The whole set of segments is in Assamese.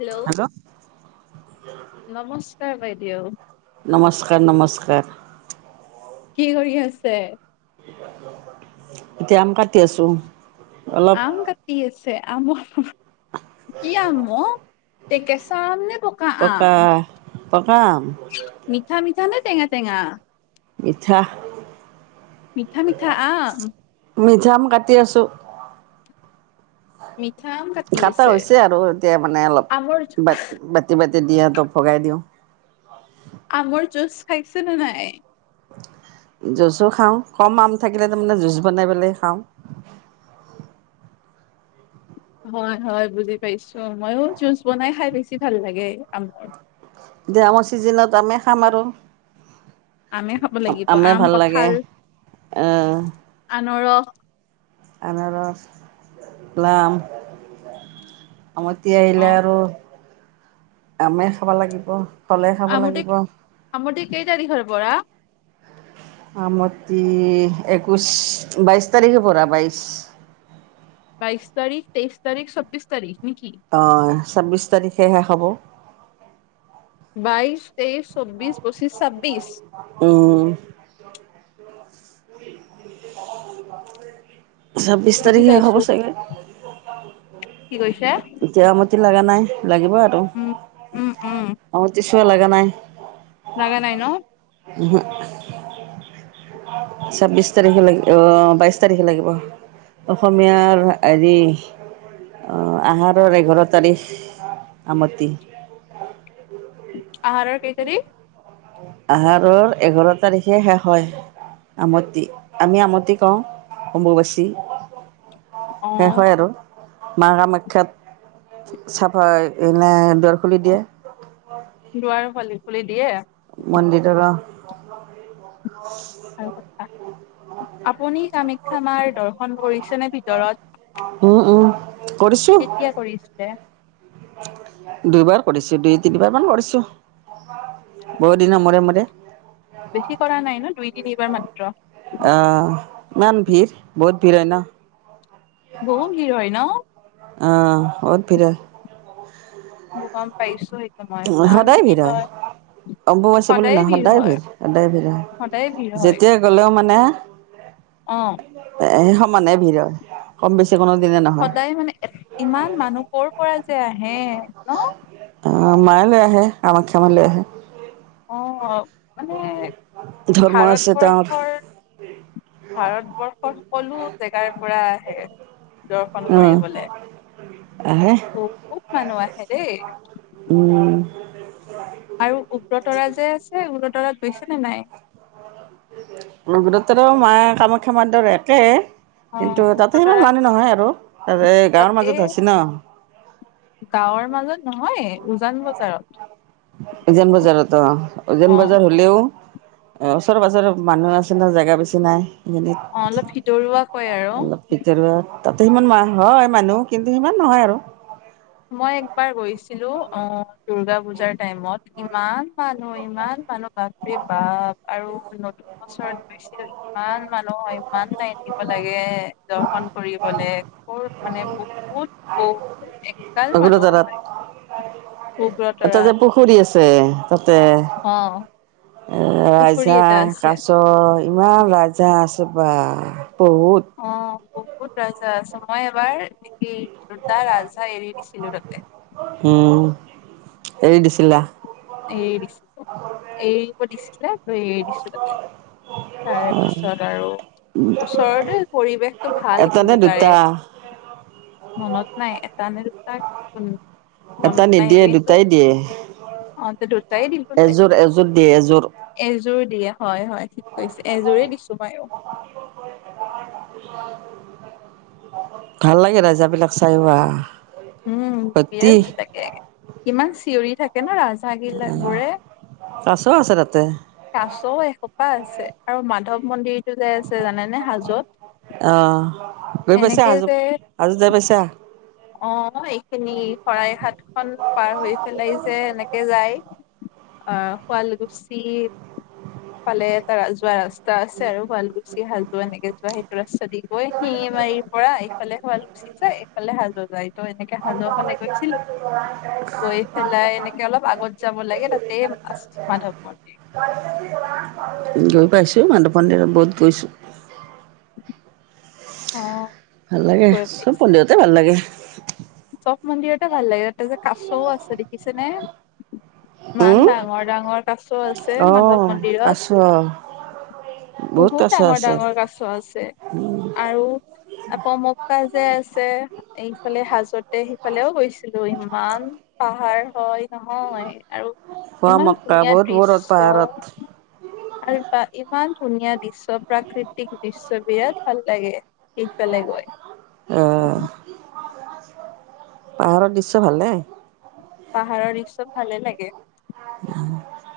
হেল্ল'। নমস্কাৰ বাইদেউ। [unintelligible] নমস্কাৰ নমস্কাৰ। কি কৰি আছে? এতিয়া আম কাট আম কাটি আছে? আম [unintelligible] কি আম অ' টে-কেঁচা আম নে? পকা পক আম। মিঠা মিঠা নে তেঙা তেঙা। মিঠা। মিঠা মিঠা আম। মিঠা আম কাটি আছোঁ। মি। খাটা হৈছে আৰু এতিয়া মানে অলপ আমৰ বাত বাতি বাতি। তেদিয়া হেতক ভগাই দিওঁ। আমৰ জুচ খাইছে নে নাই? জুচো খাওঁ কম আম থাকিলে তামানে জুচ বনাই পেলাই খাওঁ। হয় হয় বুজি পাইছো মইয়ো জুচ বনাই খাই বেছি ভাল লাগে আমৰ। এতিয়া আমৰ চিজনত আমে খাম আৰু। আমে খাব লাগিব আমে আম ভাল লাগে কঁঠাল আহ আনৰস, আনাৰস প্লাম। আমতি অ আহিলে আৰু। আমে খাব লাগিব। ফলে খাব আম লাগিব আম তে কেই তাৰিখৰ পৰা়। আমতি একৈশ বাইশ তাৰিখে পৰা বাইশ, বাইছ তাৰিখ তেইছ তাৰিখ ছবিছ তাৰিখ, নেকি অ ছাব্বিশ তাৰিখেহে হব। বাইশ। তেইশ চৌ্বিশ পচিশ ছাব্বিশ। [unintelligible] ছাব্বিশ বুজি তাৰিখে পাইছো হ'ব চাগে, কি কৈছে, এতিয়া মতি লগা নাই? লাগিব আৰু উম উম উম আম, থ লগা নাই? লগা নাই ন, উম। ছাব্বিছ তাৰিখে লাগ বাইছ তাৰিখে লাগিব অসমীয়াৰ হেৰি আহাৰৰ এঘাৰ তাৰিখ আমতি। আহাৰৰ কেই তাৰিখ। আহাৰৰ এঘাৰ তাৰিখে শেষ হয় আমতি আমি আমতি কওঁ আমবচি। অ হয় হয় আৰু। মা কামাখ্যাত চাফা এনে দৰে খুলি দিয়ে, দুৱাৰ ফালি ফুলি দিয়ে, মন্দিৰ তৰা। [unintelligible] ভাল কথা অ [unintelligible] কৰি উম উম কেতিয়া কৰিছিলে দুবাৰ কৰিছো দুই তিনিবাৰ মান কৰিছো বহুত দিনৰ মূৰে মূৰে বেছি কৰা নাই ন দুই তিনিবাৰ মাত্ৰ আহ ইমান ভিৰ বহুত ভিৰ হয় ন বহু ভিৰ হয় ন। আহ বহুত ভিৰ মই গম পাইছো সেইটো মই হয় ইমান সদায় ভিৰ হয় অম্বুবাচি বুলি সদায়ে নহয় সদায় হয় ভিৰ সদায় ভিৰ হয় সদায়ে ভিৰ হয় যেতিয়াই গলেও মানে অ এ মানে ভিৰ হয় কম বেছি। কোনো দিনে নহয় সদায় মানে ইমান মানুহ ক'ৰ পৰা চ [unintelligible] হে ন মায়ালৈ আহে কামাখ্যামালৈ আহে। অ মানে ধৰ্ম আছে তেওঁৰ ভাৰতবৰ্ষৰ ভাৰতবৰ্ষৰ সকলো জেগাৰ পৰা আহে। দৰ্শন উম কৰিবলৈ আহে বহুত মানুহ আহে দেই। উ আৰু উব্ৰতৰাত যে আছে উব্ৰ উব্ৰতৰাত গৈছে নে নাই। উব্ৰতৰাত মায়ে কামাখ্যা মন্দিৰৰ একে অ কিন্তু তাতে উগ্ৰতৰা সিমান মানি নহয় আৰু এ গাঁৱৰ তাতে মাজত হৈছ ন গাঁৱৰ মাজত নহয় উজান বজাৰত উজান বজাৰত অ উজান অ বজাৰ হ'লেও ওচৰে পাজৰেৰ মানুহ আছে ন জেগা বেছি নাই অ অলপ ভিতৰুৱাকৈ আৰু অলপ ভিতৰুৱা তাতে সিমান মানুহ হয় মানুহ কিন্তু সিমান নহয় আৰু মই একবাৰ গৈছিলো অ দূৰ্গা পূজাৰ টাইমত ইমান মানুহ ইমান মানুহ প বাপৰে বাপ আৰু নতুন ওছৰত গৈছিল ইমান মানুহ হয় ইমান নাই দিব লাগে দৰ্শন কৰিবলে মানে বহুত বহুত মানুহ কোকোৰাঝাৰত হয় এটা যে উগ্ৰতৰাত পুখুৰী আছে। তে তাতে অ পুখুৰী ৰাজা এটা আছে কাছ ইমান ৰাজহাঁহ আ [unintelligible] বহুত অ বহুত ৰাজহাঁহ আছছ মই এবাৰ নেকি দুটা ৰাজহাঁহ এৰি দিছিলোঁ তাতে। উম এৰি দিছিলা। এৰি দিছিলোঁ এৰি। খাব দিছিলে লৈ এৰি দিছোঁ তাতে তাৰে পিছত আৰু ওচৰতে পৰিৱেশতটো ভাল এটা নে কিন্তু তাৰে দুটা মনত নাই এটা নে। তাত উম এটা নিদিয়ে দুটাই দিয়ে অ দুটাই দিলোঁ এযোৰ তেন্তে এযোৰ দিয়ে এযোৰ এযোৰ দিয়ে হয় হয় ঠিক কৰিছে এযোৰেই দিছোঁ মইওঁ ভাল লাগে ৰাজহাহঁবিলাক চাই ওআহ উম বিয়াত ভাল লাগে কিমান চিঞৰি থাকে কেনা ৰাজহাহঁগিলা বোৰে কাছ আছে তাতে কাছ এসূপা আছে আৰু মাধৱ মন্দিৰ যাই আছে জানেনে হাজত আহ গৈ পাইছা এনেকে হাজো যে হাজো যাই পাইছা অ এইখিনি শৰাই ঘাট খন পাৰ হৈ পেলাই যে এনেকে যায় অ শুৱাল কোঁছি ফালে এটা ৰাজহুৱা ৰাস্তা। ত আছে আৰু শুবাল গুচি আৰু হাজো এনেকে যোৱা [inaudible] যদি গৈ শিঙি মাৰিৰ পৰা এইফালে শুৱাল কুচি যায় এইফালে হাল [inaudible] গৈ পেলাই পাইছোঁ এনেকে অলপ আগত যাব লাগে তাতে মাধৱ আছে মাধৱ মন্দিৰ মন্দিৰত বহুত গৈছোঁ। অ ভাল লাগে গৈ চব পাইছে মন্দিৰতে ভাল লাগে। চব মন্দিৰতে ভাল লাগে তাতে যে কাছও আছে দেখিছেনে ইমান উম ডাঙৰ ডাঙৰ কাছ আছে অ মাধৱ কাছ মন্দিৰত বহুত কাছ ডাঙৰ আছে ডাঙৰ কাছ আছে আৰু পমককা যে আছে এইফালে হাজ গোট সিফালেও গৈছিলো ইমান পাহাৰ হয় নহয় আৰু ইমান পোৱামক্কা ধুনীয়া বহুত ওপৰত দৃশ্য পাহাৰত আৰু ইমান ধুনীয়া দৃশ্য প্ৰাকৃতিক দৃশ্য বিৰাট ভাল লাগে সেইফালে গৈ আহ পাহাৰৰ দৃশ্য ভালে পাহাৰৰ দিশ্য ভালে লাগে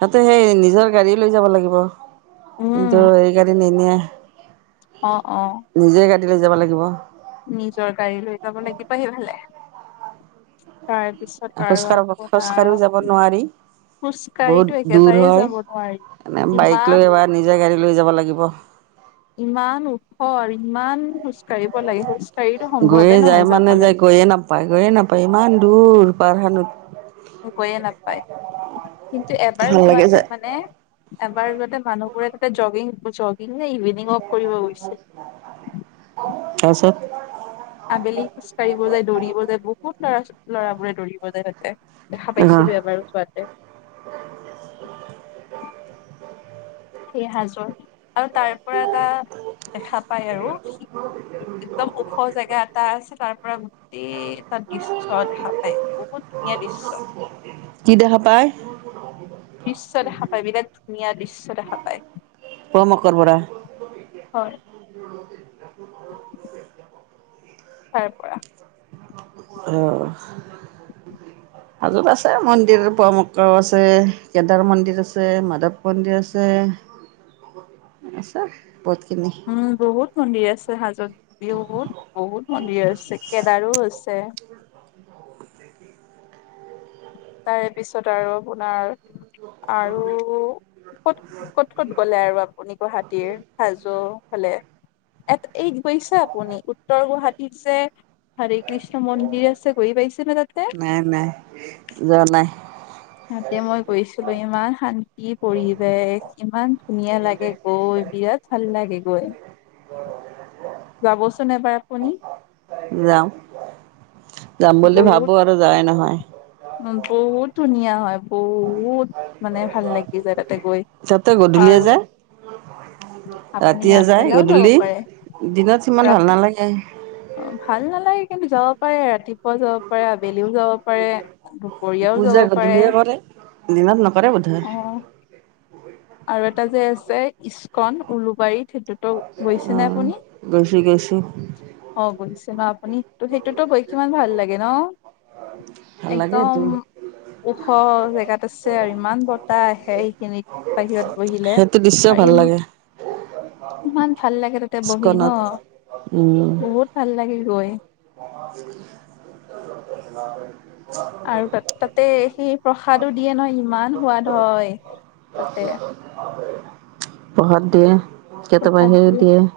তাতে সেই নিজৰ গাড়ী লৈ যাব লাগিব উম কিন্তু এই গাড়ী নিনিয়াই। [inaudible] অ', - অ', হেই ফালে যাব লাগিব নিজৰ গাড়ী লৈ যাব লাগিব সিফালে। খোজ কাঢ়- খোজ কঢ়ি যাব নোৱাৰি খোজ কাঢ়িতো বহুত দূৰ একেবাৰেই হয় যাব নোৱাৰি এনে বাইক লৈ ইমান এবাৰ নিজে গাড়ী লৈ যাব লাগিব। ইমান ওখৰ ইমান কাঢ়িব লাগে খোজ কাঢ়িতো সম্ভৱে গৈয়ে যায় নহয় মানে যাবলে। যায় গৈয়ে নাপায় -গৈয়ে নাপায় ইমান দূৰ। পাহাৰ গৈয়ে নাপায় কিন্তু এবাৰ ভাল লাগে যোৱাতে যায় মানে। এবাৰ গতে মানুহবোৰেতে জগিং - জগিং নে ইভে [inaudible] তাৰপাছত আবেলি খোজ কঢ়িব যায় দৌৰিব যায় বহুত লৰা লৰাবোৰে দৌৰিব যায় সিহঁতে দেখা আহ পাইছিলো এবাৰ চোৱাতে। এ হাজৰ আৰু তাৰ পৰা এটা দেখা পাই আৰু একদম ওখ জেগা এটা আছে তাৰ পৰা গোটেই এটা দৃশ্য দেখা পায়। বহুত ধুনীয়া দৃশ্য। কি দেখা পায়? দৃশ্য দেখা পায় বিৰাট ধুনীয়া দৃশ্য দেখা পায়। পম অকৰৰ বৰা হয়', তাৰ পৰা। আহ ', হাজোত আছে মন্দিৰ পোৱামক্কাও আছে কেদাৰ মন্দিৰ আছে মাধৱ মন্দিৰ আছে - আছে। বহুতখিনি উম', বহুত মন্দিৰ আছে হাজত বিহুত বহুত মন্দিৰ হৈছে কেদাৰো হৈছে। তাৰে পিছত আৰু আপোনাৰ আৰু ক'ত- ক'ত - ক'ত গ'লে আৰু আপুনি গুৱাহাটীৰ হাজো ফালে এ ', এই গৈছে আপুনি উত্তৰ গুৱাহাটীত যে হৰি কৃষ্ণ মন্দিৰ আছে গৈ পাইছে? নে তাতে নাই -নাই। যোৱা নাই। ততে মই গৈছিলো ইমান শান্তি পৰিৱেশ ইমান ধুনীয়া লাগে গৈ বিৰাট ভাল লাগে। গৈ', যাবচোন এবাৰ আপুনি। যাম। যাম বুলি ভাবো আৰু যাই নহয়। উ', বহুত ধুনীয়া হয় বহুত। মানে ভাল লাগি যায় তাতে গৈ তাতেই গধূলিয়ে আৰু যায় আপুনি ৰাতি যায় আগবেলাও যাব গধূলি পাৰে দিনত সিমান ভাল নালাগে। অ ভাল নালাগে কিন্তু যাব পাৰে ৰাতিপুৱা যাব পাৰে আবেলিও যাব । পূজা গধূলিয়ে কৰে দিনত নকৰে বোধই। অ আৰু এটা যে আছে ইচ্কন উলুবাৰীত। সেইটোতো গৈছে অ নে আপুনি গৈছো গৈছো অ গৈছে ন আপুনি? ত, সেইটোতো কিমান ভাল লাগে ন। ভাল লাগে এইটো একদম ওখ জেগাত। আছে আৰু ইমান বতাহ আহে সেইখিনিত। বাহিৰত বহিলে সেইটো দৃশ্য ভাল লাগে। ইমাণ। ভাল লাগে তাতে বহি নহ, ইস্কনত উম বহুত ভাল লাগে গৈ। [unintelligible] আৰু তাতে সেই প্ৰসাদো দিয়ে নহয় ইমান সোৱাদ হয় তাতে। প্ৰসাদ দিয়ে। কেতিয়াবা সেই দিয়ে। অ,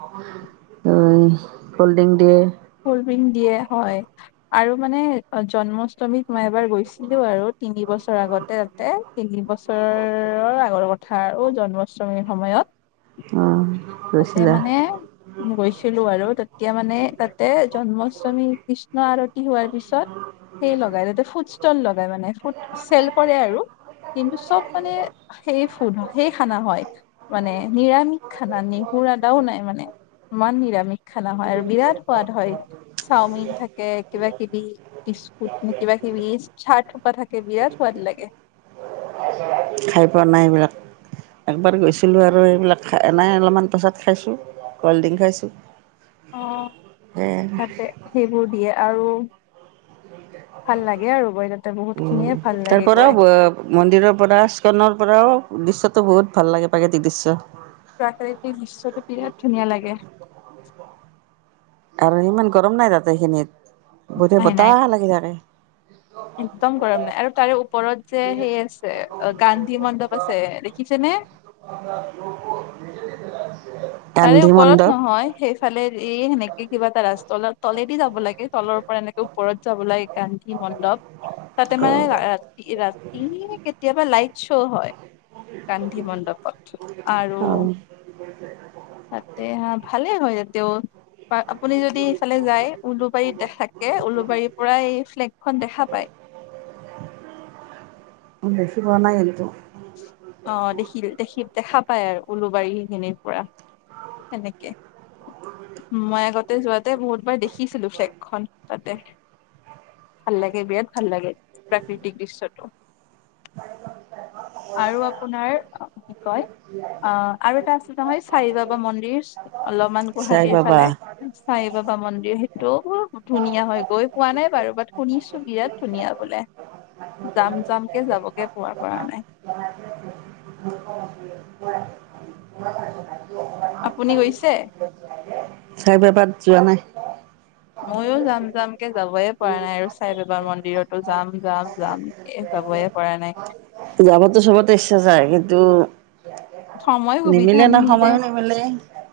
কল্ড ড্ৰিংক দিয়ে। কল্ড ড্ৰিংক দিয়ে হয়, আৰু মানে জন্মাষ্টমীত মই এবাৰ গৈছিলো আৰু তিনিবছৰ আগতে তাতে তিনি বছৰৰ আগৰ কথা আৰু জন্মাষ্টমীৰ সময়ত। অহ। তাতে মানে গৈছিলো আৰু তেতিয়া মানে। তাতে জন্মাষ্টমী কৃষ্ণ আৰত। হোৱাৰ পিছত সেই লগাই দুতে ফুচ। লগাই মানে ফুড চেল কৰে আৰু কিন্তু চব মানে সেই ফুড সেই খানা হয় মানে নিৰামিষ খানা। পুৰাটাও নাই মানে [unintelligible] ইমাণ নিৰামিষ। খানা হয় আৰু বিৰাট সোৱাদ হয়, চাওমিন থাকে কিবা কিবি বিস্কুট কিবা কিবি চাট। থাকে বিৰাট সোৱাদ লাগে। খাই পোৱা নাই এইবিলাক। একবাৰ গৈছিলোঁ আৰু এইবিলাক খাই নাই অলপমান পাছত খাইছোঁ, কল্ড ড্ৰিংক খাইছোঁ। অ' সেয়াই তাতে সেইবোৰ দিয়ে। আৰু ভাল লাগে আৰু গৈ তাতে বহুত উম, খিনিয়ে ভাল তাৰ লাগে গৈ পৰাও, মন্দিৰৰ পৰা স্কনৰ পৰাও দৃশ্যটো বহুত ভাল লাগে, প্ৰাকৃতিক দৃশ্য। প্ৰাকৃতিক দৃশ্যটো বিৰাট ধুনীয়া লাগে। আৰু ইমান গৰম নাই তাতে এইখিনিত। গোটে নাই নাই বতাহ লাগি থাকে। একদম গৰম নাই আৰু তাৰে ওপৰত যে সেই আছে, গান্ধী মণ্ডপ আছে দেখিছেনে? তাৰে গান্ধী ওপৰত মণ্ডপ নহয়। সেই ইফালে এই সেনেকে কিবা এটা ৰাস্ত তলেদি যাব লাগে, তলৰ পৰা এনেকে ওপৰত যাব লাগে। গান্ধী মণ্ডপ। তাতে মানে ৰাতি-ৰাতি কেতিয়াবা লাইট শ্ব' হয়। গান্ধী মণ্ডপ। আৰু অ', তাতে হা, ভালে হয় তাতেও। বা আপুনি যদি ইফালে যায়, উলুবাৰীত থাকে। উলুবাৰীৰ পৰা এই ফ্লেগখন দেখা পায়। দেখি পোৱা নাই কিন্তু। অ' দেখিল দেখিল, দেখা পাই আৰু উলুবাৰী সেইখিনিৰ পৰা, সেনেকে। মই আগতে যোৱাত তে বহুতবাৰ দেখিছিলো ফ্লেগখন। তাতে। ভাল লাগে বিৰাট ভাল লাগে। প্ৰাকৃতিক দৃশ্যটো। [unintelligible] আৰু আপোনাৰ, কি কয় আ, আৰু এটা আছে নহয় ছাইবাবা মন্দিৰ। অলপমান চাই গুৱাহাটীৰ বাবা ফালে, ছাই বাবা মন্দিৰ সেইটো খুব ধুনীয়া হয় । গৈ পোৱা নাই বাৰু। বাট শুনিছো বিৰাট ধুনীয়া বোলে। যাম-যামকে যাবকে পোৱা-পৰা নাই। [unintelligible] আপুনি গৈছে? ছাইবাবাত যোৱা নাই। ময়ো যাম। যামকে যাব‌ই পৰা নাই আৰু, ছাইবাবা মন্দিৰতো যাম যাম যামকে যাবই পৰা নাই। যাবতো চবতে ইচ্ছা যায়, কিন্তু সময় সুবিধা নিমিলে ন সময়ো নিমিলে।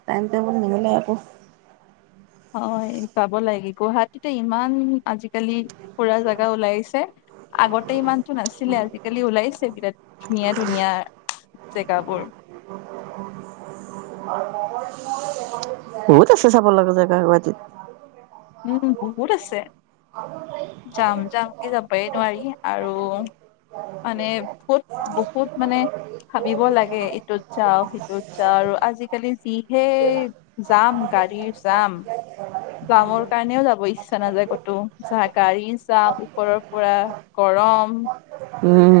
টাইম-টেবুল নিমিলে আকৌ হয়, যাব লাগে গুৱাহাটীতে ইমান আজিকালি, ফুৰা জাগা ওলাইছে। আগতে ইমান নাছিলে আজিকালি ওলাইছে বিৰাট ধুনীয়া ধুনীয়া, জেগাবোৰ। বহুত আছে চাব লগা জেগা গুৱাহাটীত। উম বহুত আছে। যাম যাম কি যাবই নোৱাৰি। আৰু মানে বহুত বহুত মানে ভাবিব লাগে ইটোত যাওঁ সিটোত যাওঁ আৰু আজিকালি যিহে যাম গাৰীৰ যাম। জামৰ কাৰণেও যাব ইচ্ছা নাযায় ক'তো যাহ গাড়ী যা ওপৰৰ পৰা গৰম। উম।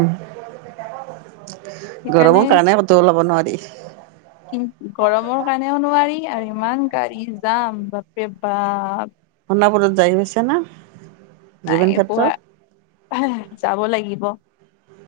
সেইকাৰণে গৰমৰ কাৰণে তো ল'ব নোৱাৰি। [unintelligible] কি গৰমৰ কাৰণেও নোৱাৰি আৰু ইমান গাড়ী যাম বাপ্ৰে বাপ। সোণাপুৰত যাই গৈছে না। নাই জুবিন পুৱা ক্ষেত্ৰত যাব লাগিব।